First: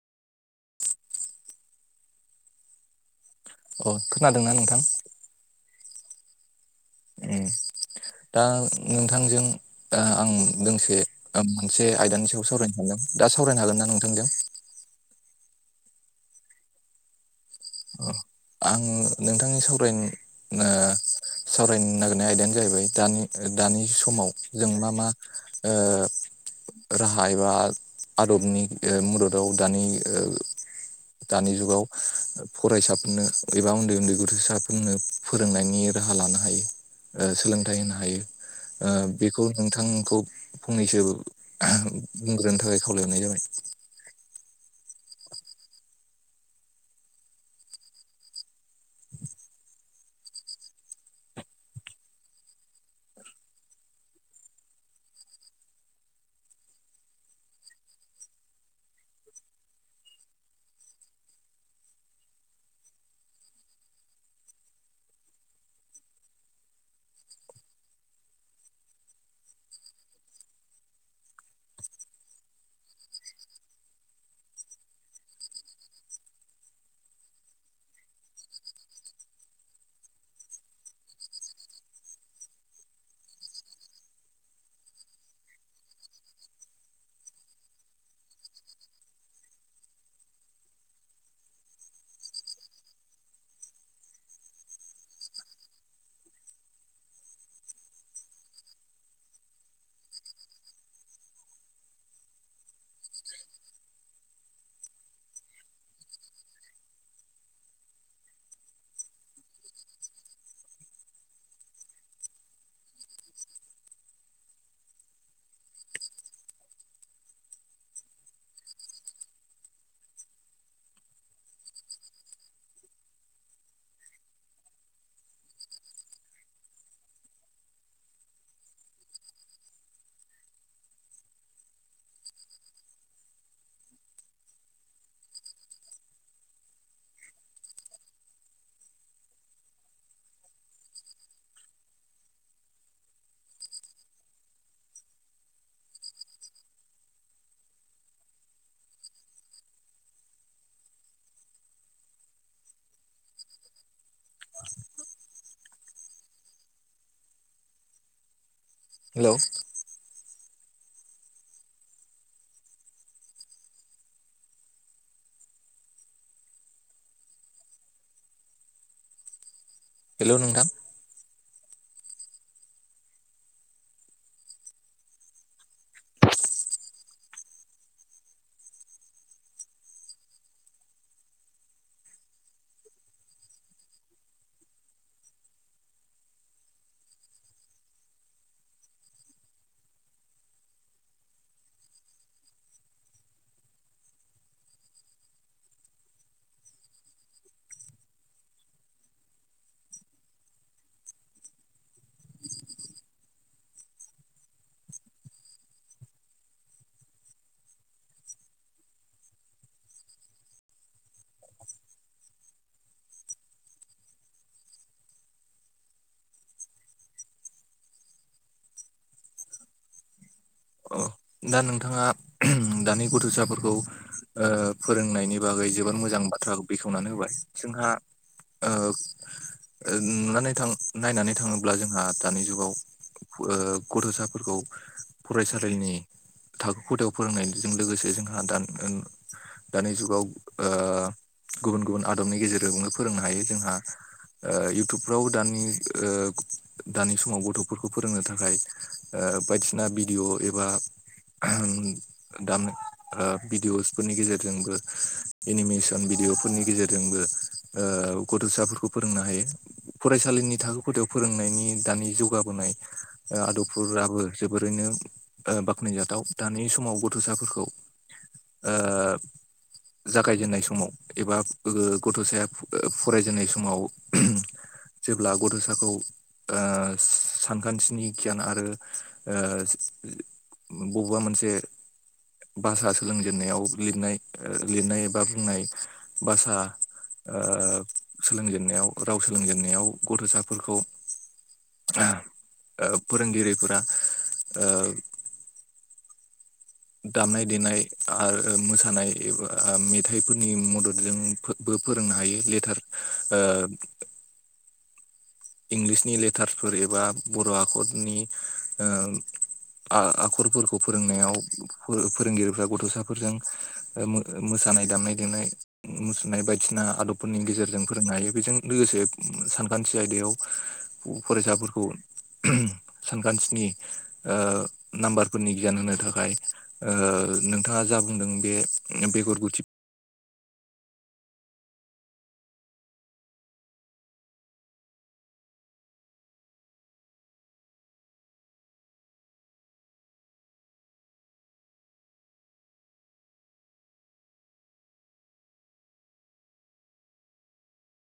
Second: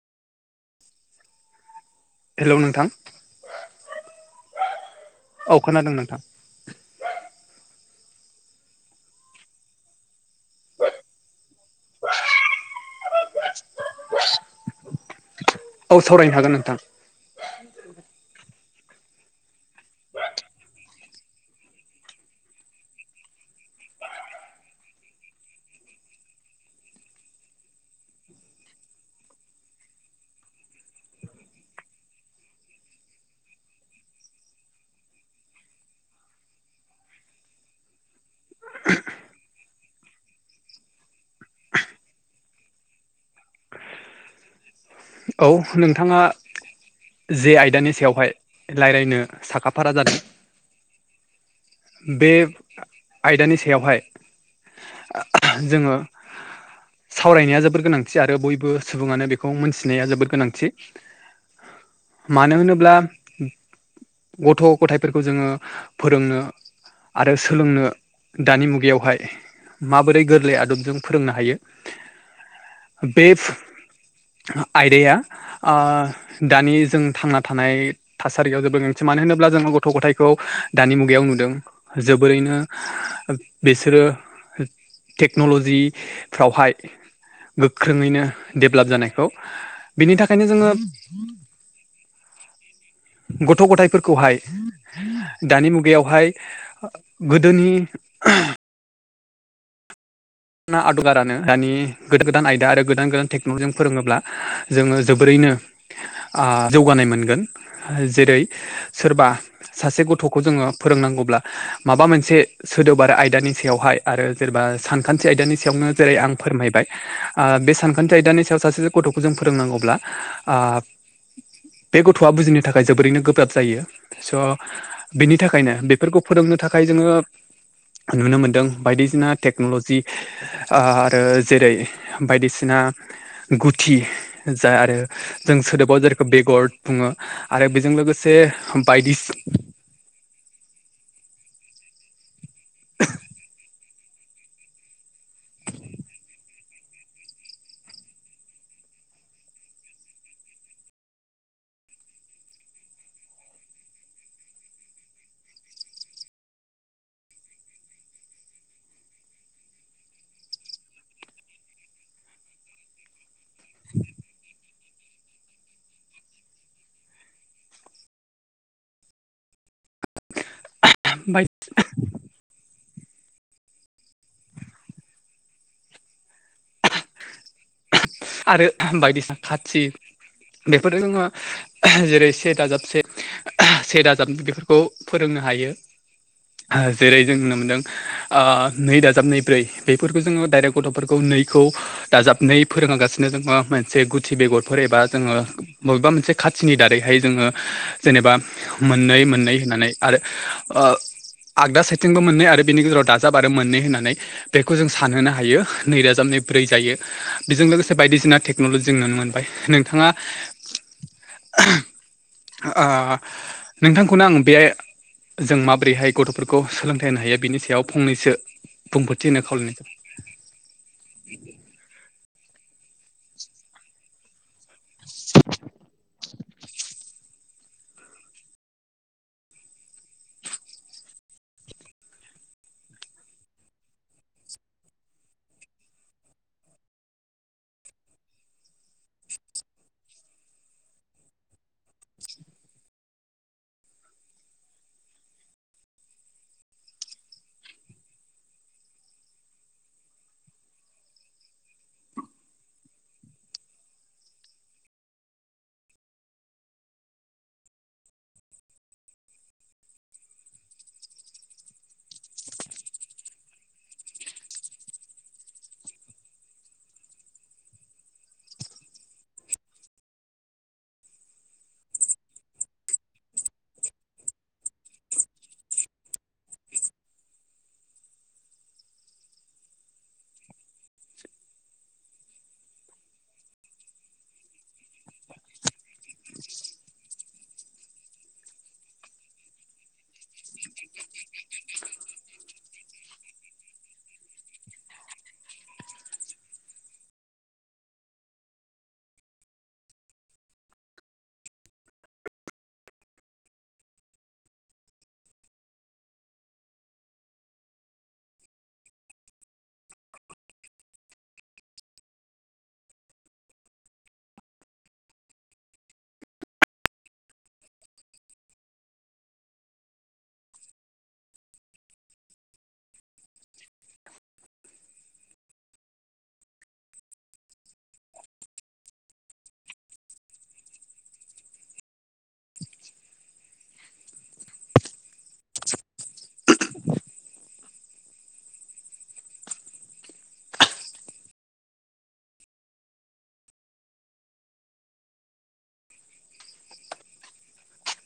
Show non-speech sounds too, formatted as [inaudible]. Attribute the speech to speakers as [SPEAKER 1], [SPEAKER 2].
[SPEAKER 1] हेल' नोंथां।
[SPEAKER 2] अ खोनादोंना नोंथां।
[SPEAKER 1] औ खोनादों नोंथां।
[SPEAKER 2] ए दा नोंथांजों। आं दोंसे मोनसे आयदानि सायाव सावरायनो सानदों दा सावरायनो हागोन नना नोंथांजों।
[SPEAKER 1] औ सावरायनो हागोन नोंथां।
[SPEAKER 2] अ आं नोंथांनि सावराय। सावरायनो नागिरनाय आयदायानो जाहैबाय दानि दानि समाव जों मा मा ओ राहा एबा आदबनि मददाव दानि दानि जुगाव फरायसा गनो एबा उन्दै उन्दै गथ'साफोरनो फोरोंनायनि राहा लानो हायो। सोलोंथाइ होनो हायो बेखौ नोंथांखौ। फंनैसो बुंग्रोनो थाखाय खावलायहरनाय जाबाय।
[SPEAKER 1] औ नोंथाङा जे आयदानि सायावहाय रायज्लायनो साखाफारा जादों। बे आयदानि सायावहाय। जोङो सावरायनाया जोबोर गोनांथि आरो बयबो सुबुङानो बेखौ मोनथिनाया जोबोर गोनांथि। मानो होनोब्ला। गथ' गथायाइफोरखौ जोङो फोरोंनो। आरो सोलोंनो दानि मुगायावहाय माबोरै गोरलै आदबजों फोरोंनो हायो बे। आयदाया दानि जों थांना थानाय थासारियाव जोबल गांसै मानो होनोब्ला जोङो गथ' गथथायखौ दानि मुगायाव नुदों। जोबोरैनो बिसोरो। टेक्नल'जिफ्रावहाय गोख्रोङैनो दडेभेलप जानायखौ बिनि थाखायनो जोङो गथ' गथायफोरखौहाय दानि मुगायावहाय गोदोनि आना आदगारानो दानि गोदान गोदान आयदा आरो गोदान गोदान टेक्न'लजिजों फोरोङोब्ला। जोङो जोबोरैनो जौगानाय मोनगोन जेरै सोरबा सासे गथ'खौ जोङो फोरोंनांगौब्ला माबा मोनसे। सोदोबार आयदानि सायावहाय आरो जेनेबा सानखान्थि आयदानि सायावनो जेरै आं फोरमायबाय। बे सानखान्थि आयदानि सायाव सासे गथ'खौ जों फोरोंनांगौब्ला। बे गथ'आ बुजिनो थाखाय जोबोरैनो गोब्राब जायो स' बेनि थाखायनो बेफोरखौ फोरोंनो थाखाय जोङो नुनो मोनदों बायदिसिना टेक्न'लजि जि आरो जेरै बायदिसिना। गुथि जा आरो जों सोदोबाव जेरखौ बेगर बुङो आरो बेजों लोगोसे बायदिसि [inaudible]
[SPEAKER 2] हेलौ।
[SPEAKER 1] [inaudible]
[SPEAKER 2] हेलौ नोंथां।
[SPEAKER 1] बाय आरो बायदिसिना खाथि बेफोरजों नङा जेरै से दाजाबसे सेर जाब बेफोरखौ फोरोंनो हायो जेरै जों नुनो मोन्दों। नै दाजाब नै ब्रै बेफोरखौ जोङो डाइरेक्ट गथ'फोरखौ नैखौ दाजाबनै फोरोंगासिनो जोङो मोनसे गुथि बेगरफोर एबा जोङो। बबेबा मोनसे खाथिनि दारैहाय जोङो जेनेबा मोननै मोननै होननानै आरो आगदा साइथिंबो मोननै आरो बिनि गेजेराव दाजाब आरो मोननै होननानै बेखौ जों सानहोनो हायो नैरोजा नै ब्रै जायो बेजों लोगोसे बायदिसिना टेक्न'लजि नुनो मोनबाय नोंथाङा नोंथांखौनो आं बे जों माबोरैहाय गथ'फोरखौ सोलोंथाइ होनो हायो बिनि सायाव फंनैसो बुंफोरथि होनो खावलायनाय जाबाय
[SPEAKER 2] अ दा नोंथाङा दानि गथ'साफोरखौ फोरोंनायनि बागै जोोबोर मोजां बाथ्रा बेखेवनानै होबाय जोंहा नुनानै थां नायनानै थाङोब्ला जोंहा दानि जुगाव गथ'साफोरखौ फरायसालिनि थाखो खथायाव फोरोंनायजों लोगोसे जोंहा द दानि जुगाव गुबुन गुबुन आदबनि गेजेरजोंनो फोरोंनो हायो जोंहा इउटुबफ्राव दानि दानि समाव गथ'फोरखौ फोरोंनो थाखाय बायदिसिना भिडिय' एबा दाम भिडिअ'सफोरनि गेजेरजोंबो एनिमेसन भिडिअफोरनि गेजेरजोंबो गथ'साफोरखौ फोरोंनो हायो फरायसालिनि थाखो खथायाव फोरोंनायनि दानि जौगाबोनाय आदबफोराबो जोबोरैनो बखनायजाथाव दानि समाव गथ'साफोरखौ जागायजेननाय समाव एबा गथ'साया फरायजेननाय समाव जेब्ला गथ'साखौ सानखान्थिनि गियान आरो बबेबा मोनसे भाषा सोलोंजेनन्नायाव लिरनाय लिरनाय एबा बुंनाय भाषा सोलोंजेननायाव राव सोलोंजेननायाव गथ'साफोरखौ फोरोंगिरिफोरा [inaudible] दामनाय देनाय आरो मोसानाय एबा मेथाइफोरनि मददजों बो फोरोंनो हायो लेटार इंलिसनि लेटार्सफोर एबा बर' आखरनि आखरफोरखौ फोरोंनायाव फोरोंगिरिफ्रा गथ'साफोरजों मोसानाय दामनाय देनाय मुसुरनाय बायदिसिना आदबफोरनि गेजेरजों फोरोंनो हायो बेजों लोगोसे सानखान्थि आयदायाव फरायसाफोरखौ सानखान्थिनि नाम्बारफोरनि गियान होनो थाखाय ओ नोंथाङा जा बुंदों बे बेगरगुथि